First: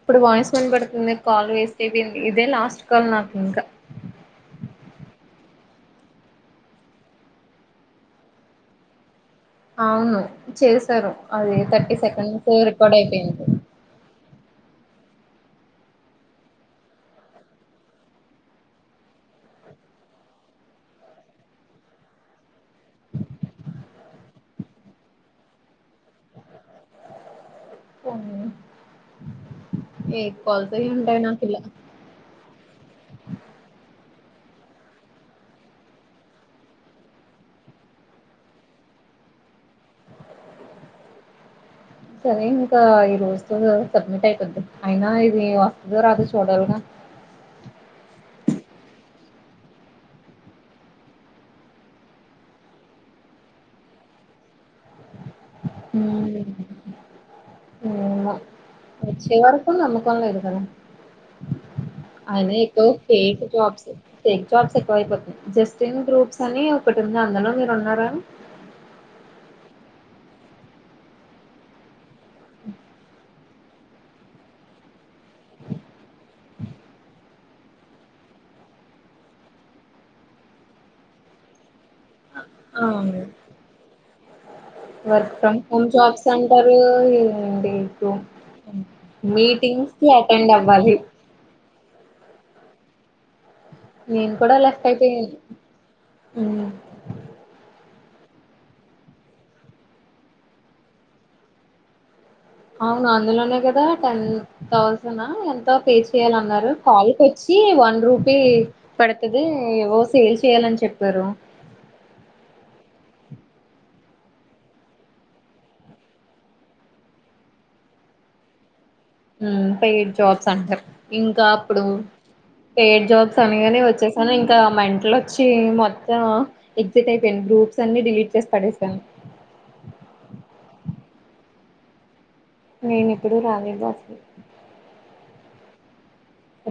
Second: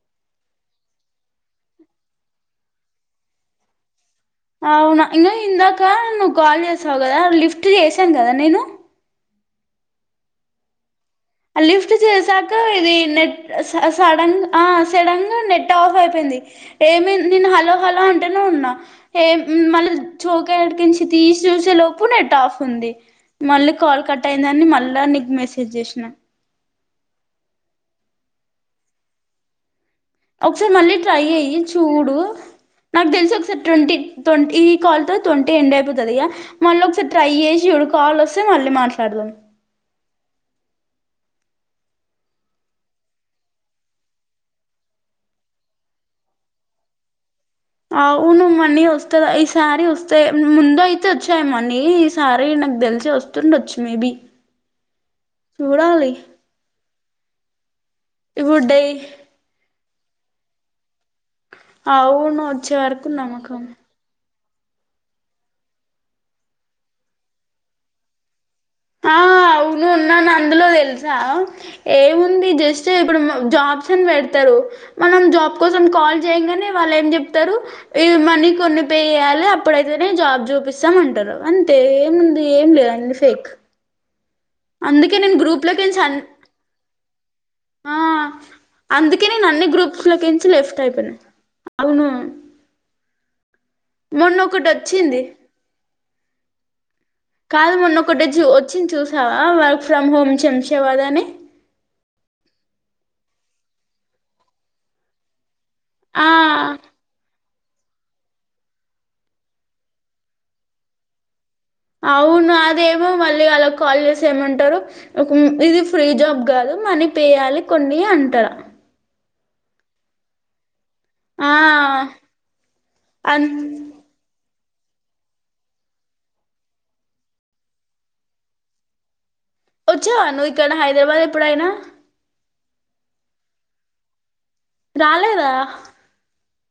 ఇప్పుడు వాయ్స్ విన్ పడుతుంది కాల్ వేస్ట్అయిపోయింది ఇదే లాస్ట్ కాల్ నాకింకా అవునా ఇగ ఇందాక నువ్వు కాల్ చేసావ్ కదా లిఫ్ట్ చేసాను కదా నేను అవును చేశారు అది లిఫ్ట్ థర్టీ సెకండ్స్ చేసాక ఇది రికార్డ్ నెట్ అయిపోయింది స సడన్ ఆ సడన్ గా నెట్ ఆఫ్ అయిపోయింది ఏమి నేను హలో హలో అంటేనే ఉన్నా ఏ మళ్ళీ చోకటినిన్చి తీసి చూసే లోపు నెట్ ఆఫ్ ఉంది మళ్ళీ కాల్ కట్ అయిందని మళ్ళా నీకు మెసేజ్ చేసినా ఎయిట్ ఒకసారి కాల్స్ అయి మళ్ళీ ఉంటాయి ట్రై నాకు అయ్యి ఇలా చూడు నాకు తెలిసి ఒకసారి ట్వంటీ ట్వంటీ ఈ కాల్ తో ట్వంటీ ఎండ్ అయిపోతది ఇక మళ్ళీ ఒకసారి ట్రై చేసి ఇప్పుడు కాల్ వస్తే మళ్ళీ మాట్లాడదాం సరే ఇంకా ఈ రోజుతో సబ్మిట్ అయిపోది అయినా ఇది వస్తదో రాదొ చూడాలిగా అవును మనీ వస్తద ఈసారి వస్తే ముందు అయితే వచ్చాయి మనీ ఈసారి నాకుదెల్సి వస్తుండొచ్చు మేబి చూడాలి ఇంగ ఇప్పుడు డై వచ్చేవర్ నమ్మకం లెద్ కదా అవును అయినా వచ్చే ఎక్కువ వరకు నమ్మ ఫేక్ కం జాబ్స్ ఫేక్ జాబ్స్ ఎక్కువ అయిపోతున్నాయి జస్టిన్ గ్రూప్స్ అని ఒకటి ఉంది అందులో మీరు ఉన్నారా ఆ అవును ఉన్నాను అందులో తెల్సా ఏముంది జస్ట్ ఇప్పుడు జాబ్స్ అని పెడతారు మనం జాబ్ కోసం కాల్ చేయంగానే వాళ్ళు ఏం చెప్తారు ఈ మనీ కొన్ని పే చేయాలి అప్పుడైతేనే జాబ్ చూపిస్తామ్ అంటారు అంతేఏ ముంది ఏం లేదండి అవును ఫేక్ అందుకే వర్క్ నేను ఫ్రమ్ హోమ్ గ్రూప్లోకించి అన్ జాబ్స్ అంటారు ఇన్ డి ఆ కు అందుకే నేను అన్ని మీటింగ్స్ గ్రూప్స్ కి లోకించి అటెండ్ లెఫ్ట్ అవ్వాలి అయిపోయినా అవును నేను మొన్న కూడా ఒకటి లెఫ్ట్ అయిపోయ్ వచ్చింది న ఉమ్ కాదు మొన్న ఒకటే వచ్ వచ్చింది చూసావా వర్క్ ఫ్రమ్ హోమ్ చెమ్సేవాదని అవును అందులోనే కదా టెన్ థౌసనా ఎంత పే ఆ చేయాలన్నారు కాల్కోచ్ సి వన్ రూపీ పడుతది ఎవో సేల్ చేయాలని చెప్పారు అవును అదేమో మళ్ళీ వాళ్ళ కాల్ చేస్తే ఏమంటారు ఒక ఇది ఫ్రీ జాబ్ కాదు మనీ పే చేయాలి కొన్ని అంటార్ ఉమ్ పెయిడ్ జాబ్స్ అంటారు ఇంకా ఆ అప్పుడు పెయిడ్ అ జాబ్స్ అనగానే వచ్చేసాను ఇంక్ గ మెంట్లో వచ్చి మొత్తం ఎగ్జిట్ అయిపోయింది గ్రూప్స్ అన్ని డిలీట్ చేసి పడేసాను వచ్చావ నువ్వు ఇక్కడ హైదరాబాద్ ఎప్పుడైనా నేను ఏ ప్పుడు రాలే బా రాలేదా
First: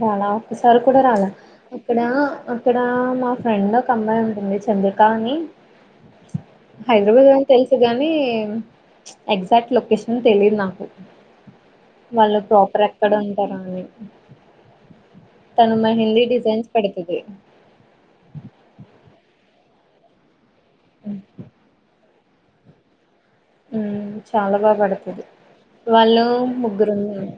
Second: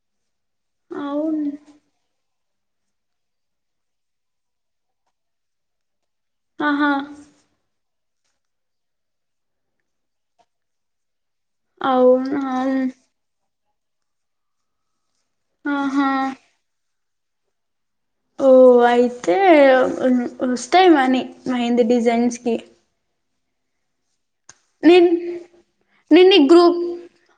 రానా ఒకసారి కూడా రాలా అవును ఇక్కడ ఇక్కడ మా ఫ్రెండ్ ఒక అమ్మాయి ఉంటుంది చంద్రిక అని ఆహా హైదరాబాద్ అని తెల్స్ గాని ఎగ్జాక్ట్ లొకేషన్ తెలియదు నాకు వాళ్ళ అవునా ప్రాపర్ అక్కడే ఉంటారా? [unintelligible] తను నాహిందీ ఆహా డిజైన్స్ పడ్ ఇదే ఓ అయితే ఉన్ ఉన్స్ తే గని మెహంది డిజైన్స్ [unintelligible] ఉమ్ చాలా బాగా నేను పెడ్తాది వాళ్ళు నేను ఈ గ్రూప్ ముగ్గురు ఉన్నారు.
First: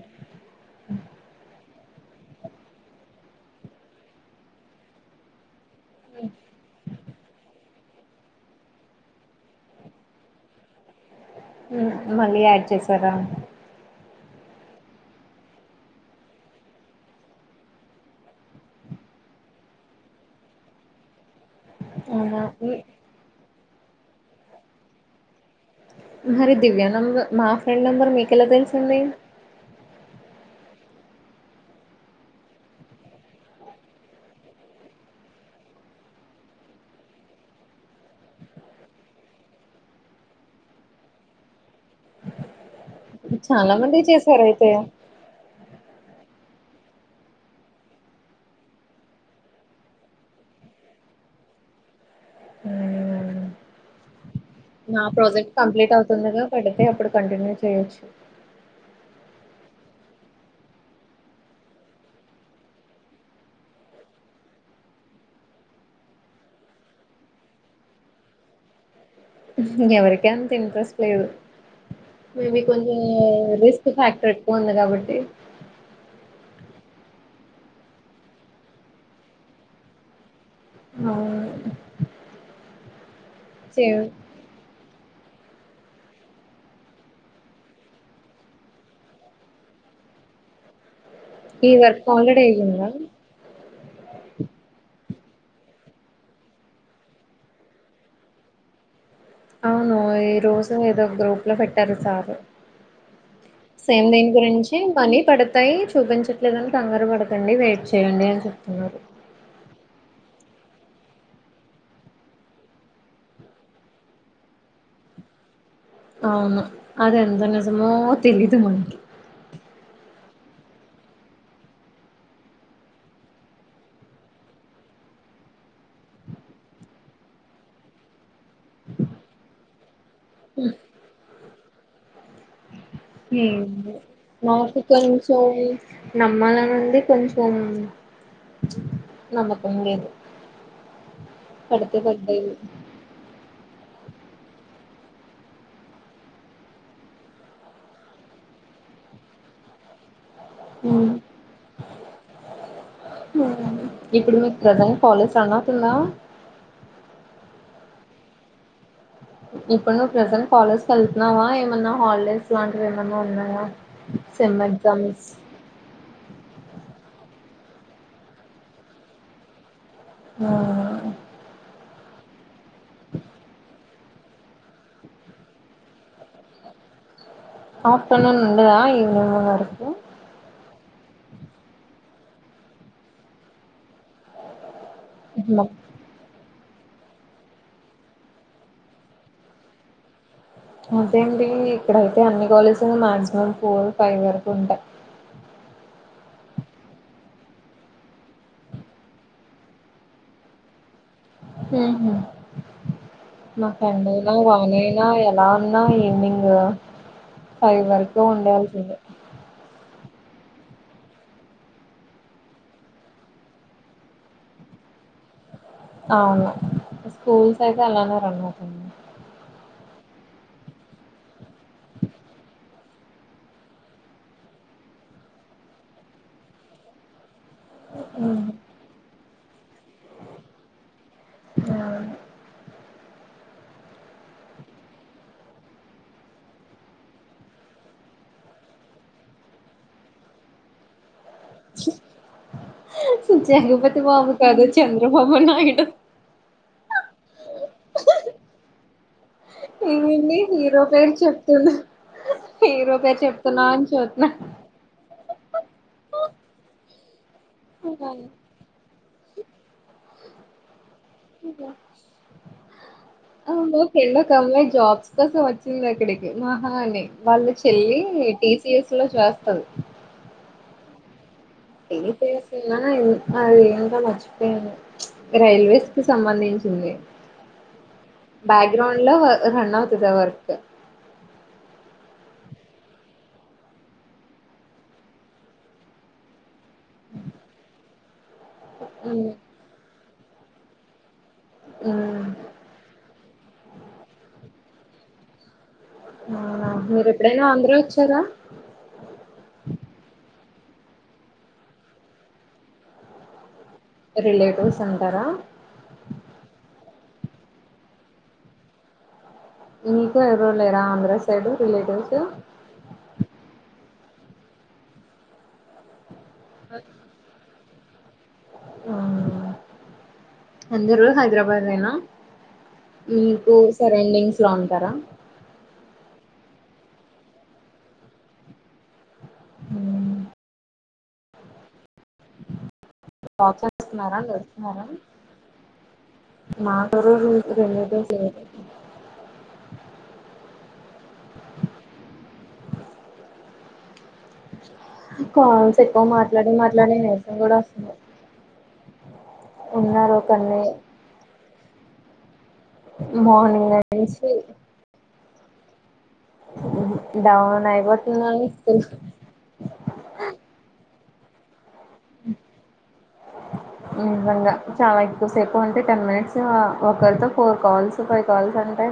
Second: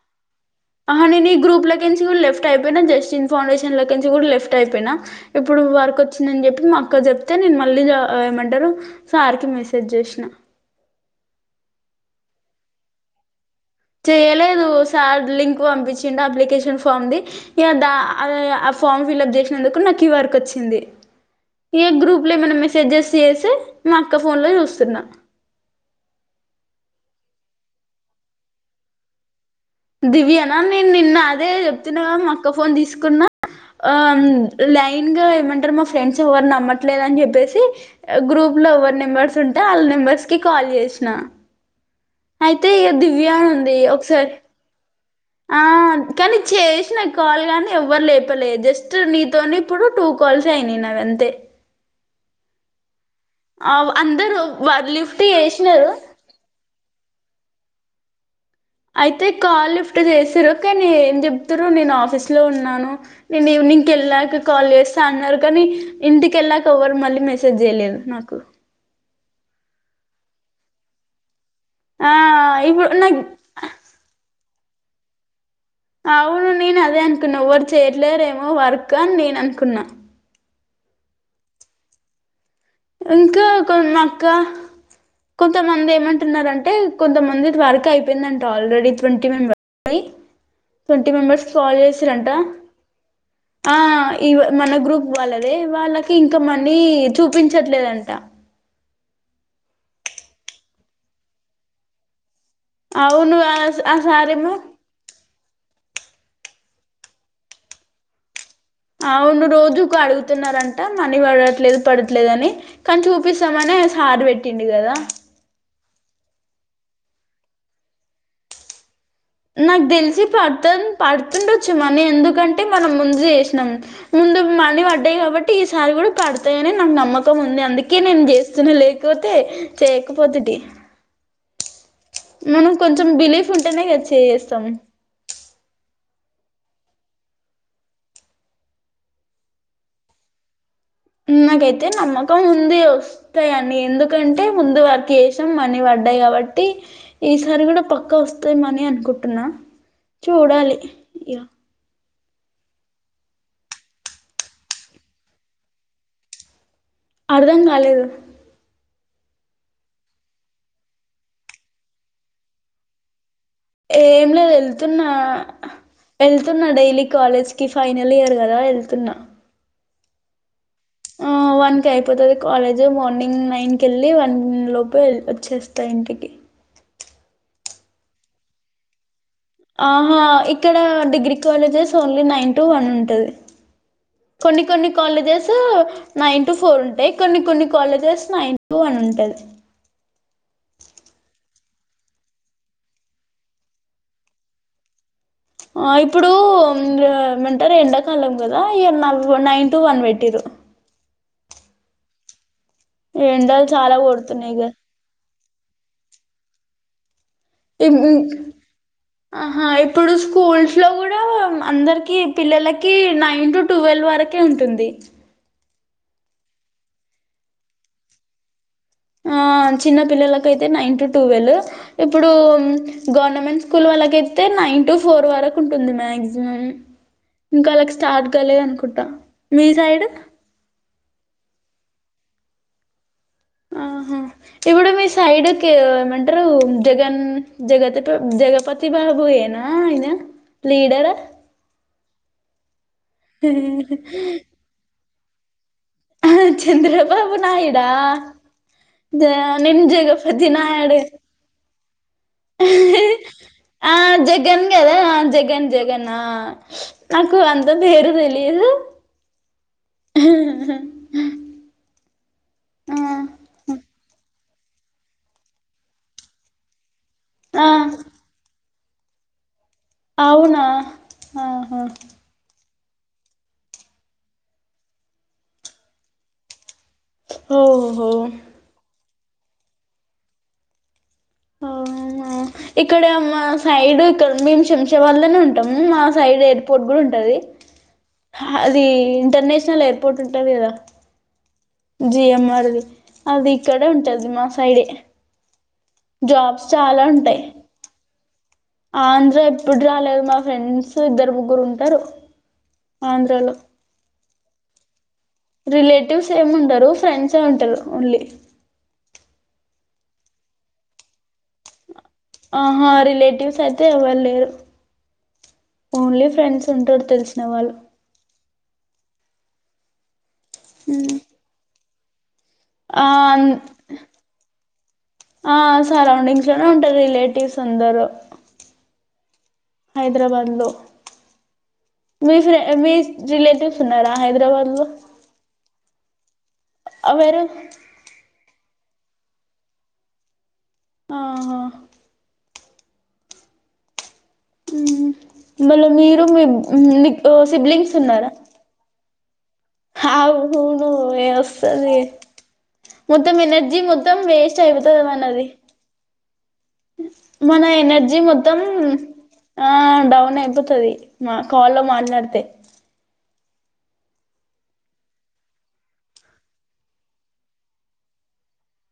నుంచి కూడా లెఫ్ట్ అయితే జస్ట్ ఇన్ఫర్మేషన్ లేపించి కూడా లెఫ్ట్ అయిపోయిన ఇప్ ఇప్పుడు వర్క్ వచ్చిందని చెప్పి మా అక్క చెప్తే నెన్ మా మెలిగా ఏం అంటారు సార్కి మెసేజ్ చేసిన ఉమ్ మళ్ళీ యాడ్ చేసారా చేయలేదు సార్ లింక్ పంపించిండు అప్లికేషన్ ఫామ్ది ఏద అల్ ఆ ఫామ్ ఫిల్ప్ చేసినందుకు నా ఈ వర్కి వచ్చింది ఏ గ్రూప్ లో అవునా ఏమన హ్మ్. మెసేజెస్ట్ చేసి మా అక్క ఫోన్ లో చూస్తున్నా మరి దివ్య నంబర్ మా ఫ్రెండ్ నెంబర్ మీకెలా తెలిసింది? దివ్యనా నేను నిన్న అదే చెప్తున్నా కదా మా అక్క ఫోన్ తీసుకున్నా, ఉమ్ లైన్ గా ఏమంటారు మా ఫ్రెండ్స్ ఎవరు నమట్లేదు అని చెప్పేసి గ్రూప్ లో ఎవరు నెంబర్స్ ఉంటే వాళ్ళ నెంబర్స్ కి కాల్ చేసిన అయితే ఈ దివ్ వ్య చాలా ఉంది మంది ఒకసారి చేశారు అయితే ఆ కానీ చేసిన కాల్ గానీ ఎవ్వరు లేపలే జస్ట్ నీతోనే ఇప్పుడు టూ కాల్స్ అయినాయ్ నది అంతే మ్మ్ అవ్ అందరు నా ప్రాజెక్ట్ కంప్లీట్ అవుతుందిగా పెడితే అప్పుడు కంటిన్యూ చేయొచ్చు అయితే కాల్ లిఫ్ట్ చేసిరు కానీ ఏం చెప్తారు నేను ఆఫీస్ లో ఉన్నాను, నేను ఈవినింగ్కి వెళ్ళాక కాల్ చేస్తా అన్నారు, కానీ ఇంటికి ఏళ్లినక ఎవరు మళ్ళీ మెసేజ్ చేయలేదు నాకు ఎవరికి అంత ఇంట్రెస్ట్ లేదు. ఆ మేబి కొంచం ఇప్పుడు నాకు రిస్క్ ఫ్యాక్టర్ పోంది కాబట్టి అవును నేను అదే అనుకున్నా ఎవ్వరు చేయట్లేరేమో వర్క్ అని నేను అనుకున్నా అవున్ ఇంకా కొని అక్క కొంతమంది ఏమంటున్నారంటే కొంతమంది వర్క్ అయిపోయిందంట ఆల్రెడీ ట్వంటీ మెంబర్యి ట్వంటీ మెంబర్స్ కి ఈ కాల్ వర్క్ చేసిన్లు అంట ఆల్రెడీ అయ్యిందా ఆ ఇ మన గ్రూప్ వాళ్ళదే వాళ్ళకి ఇంకా మన్ని చూ చూపించట్లేదంట అవును ఈ రోజు ఏదో గ్రూప్ లో పెట్టారు సార్ అవును ఆ ఆ సేమ్ దీని సారేమో గురించి పని పడతాయి చూపించట్ లేద కంగారు పడకండి వెయిట్ చేయండి అని చెప్ అవును రోజు కాడుు చతున్నారంట మనీ పడట్లేదు పడట్లేదు అని కానీ చూపిస్తామని సార్ పెట్టింది కదా అవును అద ఎంత నిజమో తెలీదు మనకి నాకు తెలిసి పడుతు పడుతుండొచ్చు మనీ ఎందుకంటే మనం ముందు చేసినాం ముందు మనీ పడ్డాయి కాబట్టి ఈసారి కూడా పడతాయిని నాకు నమ్మకం ఉంది అందుకే నేను చేస్తున్నా లేకపోతే చే పోతుటి మన నాకు తె చ నమ్మలా వంది కొంచం నమకండేదు ఉ నాకైతే నమ్మక ఉంది వస్తాయిని ఎందుకంటే ముందు వారికి వసాం మనీ పడ్డాయి కాబట్టి ఈసారి కూడా పక్కా వస్తాయి మనీ అనుకుంటున్నా చూడాలి ఇక ఇప్పుడు మీకు ప్రజెంట్ కాలేస్ అన్న తలా అర్ధం కాలేదు ఇప్పుడు నువ్వు ప్రెజెంట్ కాలేజ్ క వెళ్తున్నావా ఏమన్నా హాలిడేస్ లాంటివి ఏమన్నా ఉన్నా ఏం లేదు వెళ్తున్నా వెళ్తున్నా డైలీ కాలేజ్ కి ఫైనల్ ఇయర్ కదా వెళ్తున్నా ఆ ఆ వన్ కి అయిపోతుది కాలేజ్ మార్నింగ్ నైన్ క వెళ్ళి వన్ లోప వచ్చేస్తా ఇంటికి ఆపన ఉండదా కొన్నమకు ఆహా ఇక్కడ degree colleges only nine to one ఉంటది కొన్ని కొన్ని కజ్స్ నైన్ ఫోర్ ఉంటాయి కొన్ని కొన్ని కాలేజెస్ నైన్ వన్ ఉంటది అదే అండి ఇక్కడయితే అన్ని కాలేజీలు మాక్సిమం ఫోర్ ఫైవ్ వరకు ఉంటాయి ఆ ఇప్పుడు ఏమంటారు ఎండాకాలం కదా ఇ నైన్ టు వన్ పెట్టిరు హ ఎండలు మా చాలా ఫ్రంనా కొడుతున్నాయి కదా వానయినా ఎలా ఉన్నా ఈనింగ్ ఇ ఆహా ఇప్పుడు స్కూల్స్ లో కూడా అందరికి పిల్లలకి నైన్ టు ట్వెల్వ్ వరకే ఉంటుంది అవును స్కూల్స్ అయితే అలానే రన్ అవుతుంది ఆ చిన్న పిల్లలకయితే నైన్ టు టువెల్ ఇప్పుడు గవర్నమెంట్ స్కూల్ వాళ్ళకయితే నైన్ టు ఫోర్ వరకు ఉంటుంది మ్యాక్సిమం ఇంకా అలాకి స్టార్ట్ కలి అనుకుంటా మీ సైడ్ ఆ ఆహా ఇప్పుడు మీ సైడ్ క్ ఏమంటరు జగన్ జగతి జగపతి బాబూ ఏనా ఇన లీడర్ జగపతి బాబు కాదు చన్ ద్రబాబునాయుడు ఆహ్ చంద్రబాబు నాయుడా జ నేను వయింది హీరో పేరు చెప్తున్నా హీరో పేరు చెప్తున్నా అని ఆహ్ చూతున్నా జగన్ కదా జగన్ జగన్ నాకు అంత పేరు తెలియదు ఆ ఓకెళ ఒక అమ్మాయి జాబ్స్ కోసం వచ్చింది అక్కడికి మహా అని వాళ్ళు ఆ చెల్లి టీస్ సిఏస్ లో చేస్తాది అవునా ఆహా నిన్న అది ఇంకా మర్చిపోయాను రైల్వేస్ కి సంబంధించింది ఓహో బ్యాక్గ్రౌండ్ లో రన్ అవుతది ఆ వర్క్ ఆ ఉ నా ఇక్కడ మా సైడ్ ఇక్కడ మేం శంషాబాద్ల నే ఉంటం మా సైడ్ ఎయిర్పోర్ట్ కూడా ఉంటది అది ఉమ్, ఇంటర్నేషనల్ ఎయిర్పోర్ట్ ఉంటది గదా ఉమ్, జి ఎమ్ ఆర్ అని అది ఇక్కడే ఉంటది మా సైడే జాబ్స్ అవునా? చాలా మీరు ఉంటాయి ఎప్పుడైనా ఆంధ్ర వచ్చారా ఆంధ్ర ఎప్పుడు రాలేదు మాక్ ఫ్రెండ్స్ ఇద్దరు ముగ్గురు ఉంటరు ఆంధ్రాలో రిలేటివ్స్ ఉంటరా రిలేటివ్స్ ఏమి ఉండరు ఫ్రెండ్స్సే ఉంటరు ఓన్లీ మీకు ఎవరు లేరా ఆంధ్ర సైడ్ రిలేటివ్స్ ఆహా రిలేటివ్స్ అయితే ఎవరులేరు ఓన్లీ ఫ్ ఫ్రెండ్స్ ఉంటరు తెలిసిన వాళ్ళు అవునా అందరు హైదరాబాదేనా ఆ మీకు సరౌండింగ్స్ లో ఉంటారా ఆ సరౌడింగ్ గ్స్లానే ఉంటరు రిలేటివ్స్ అందరు హైదరాబాద్ లో మీ ఫ్రె మీ జాబ్ రిలేటివ్స్ ఉన్నరా చేస్తున్నారా హైదరాబాద్ లో మాదరు వేరే రూప్ చేయద్దు చేయ ఆహా కాల్స్ మళ ఎక్కువ మీరు మీ మాట్లాడి మాట్లాడి నీరసం కూడా వస్తుంది సిబ్లింగ్స్ ఉన్నారా ఉన్నారు ఒక అవు అన్నయ్య హును ఏ వస్ తదే మొత్తం మార్నింగ్ ఎనర్జీ మొత్తం నుంచి వేస్ట్ అయిపోతంది అన్నది మన డౌన్ ఎనర్జీ అయిపోతున్నాను మొత్తం ఆ డౌన్ అయిపోతది నా క్ ఫోన్ లో మాట్లాడితే ని నిజంగా చాలా ఎక్కువసేపు ఉంటే టెన్ మినిట్స్ ఒకరితో ఫోర్ కాల్స్ ఫైవ్ కాల్స్ అంటే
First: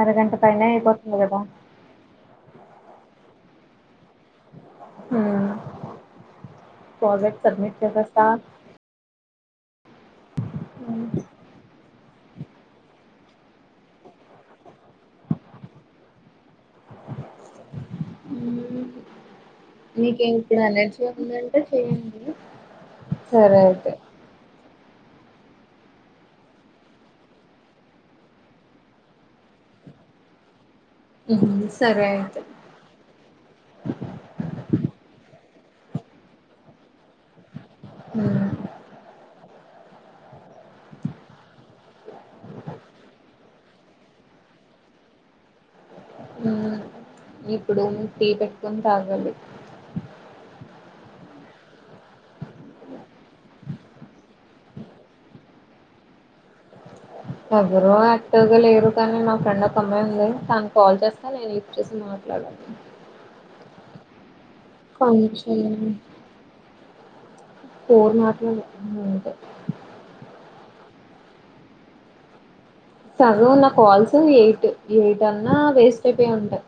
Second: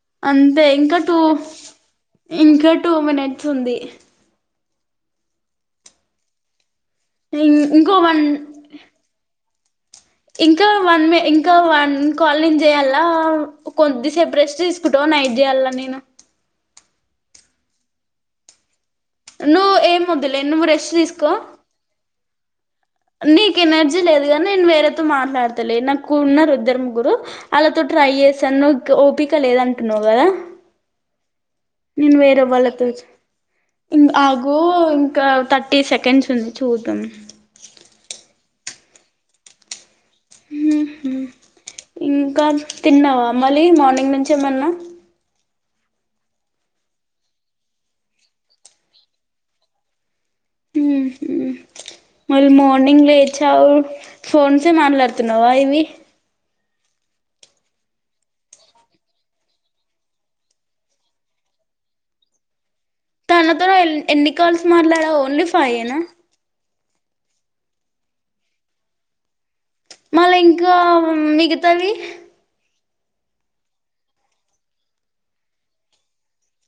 అరగంట అంతే పైనే ఇంకా టూ అయిపోతుంది కదా ఇంకా టూ మినిట్ వస్తుంది అ ప్రాజెక్ట్ ఇం సబ్మిట్ ఇంకో వన్ చేసేస్తా ఇంకా వన్ ఇంకా వన్ కాలింగ్ చేయాలా కొద్ది సేప్ ప్రేస్ట్ జ్ ఫోటో అన్న యాట్చేయాలన నేను ఉ నువ్వు ఏం మీకేమి వద్దులే ఇప్పుడు నువ్వు రెస్ట్ ఎనర్జీ తీసుకో ఉందంటే చెయండి నీకు ఎనర్జీ లేదు గాని నేను వేరే మాట్లాడతలే నాకు ఉన్న ఇద్దర్ ముగురు అలాతో ట్రై చేసాను నువ్వు ఓపిక లేదంటున్నావు కదా సరే నేను అయితే వేరే వాళ్లతో ఇం ఆగూ ఇంకా థర్టీ సెకండ్స్ ఉంది చూద్దం హ ఇంకా తిన్నావా మళ్ళీ మార్నింగ్ నుంచి ఏమన్నా ఉ ఇప్పుడు టీ పెట్టుకొని తాగాలి మళ్ళీ మార్నింగ్ లేచావు ఫోన్సే మాట్లాడుతున్నావా ఇవి ఎవరు యాక్టివ్గా లేరు కానీ మా ఫ్రెండ్ ఒక అమ్మాయి ఉంది తాను కాల్ చేస్తా నేను లిఫట్ చేసి మాట్లాడను తనతో ఎన్ని కాల్స్ మట్లాడా ఓన్లీ కొంచెం ఫయే నా పోూర్నాటం ఉందే మళ్ళా ఇంకా మిగతావి సదు నా కాల్స్ ఎయిట్ ఎయిట్ అన్నా వేస్ట్ అయిపోయి ఉంటయి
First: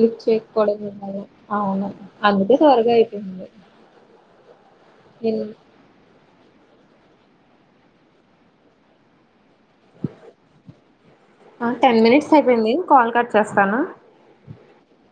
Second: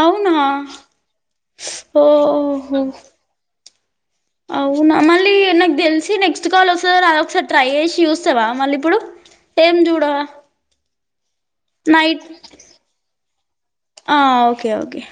లిప్ అవునా చేయకపోవడం మేలు అవును అందుకే ఓహో త్వరగా అయిపోంది అవునా మల్ న నాగ్ తెల్సి నెక్స్ట్ తెచ్చుకోవాలి ఒకసారి అది ఒకసారి ట్రై చేసి చూస్తావా మళ్ళీ ఇప్పుడు ఏం జూడ టెన్ నయిట్ మినిట్స్ అయిపోయింది కాల్ కట్ చేస్తాను ఓకే ఓకే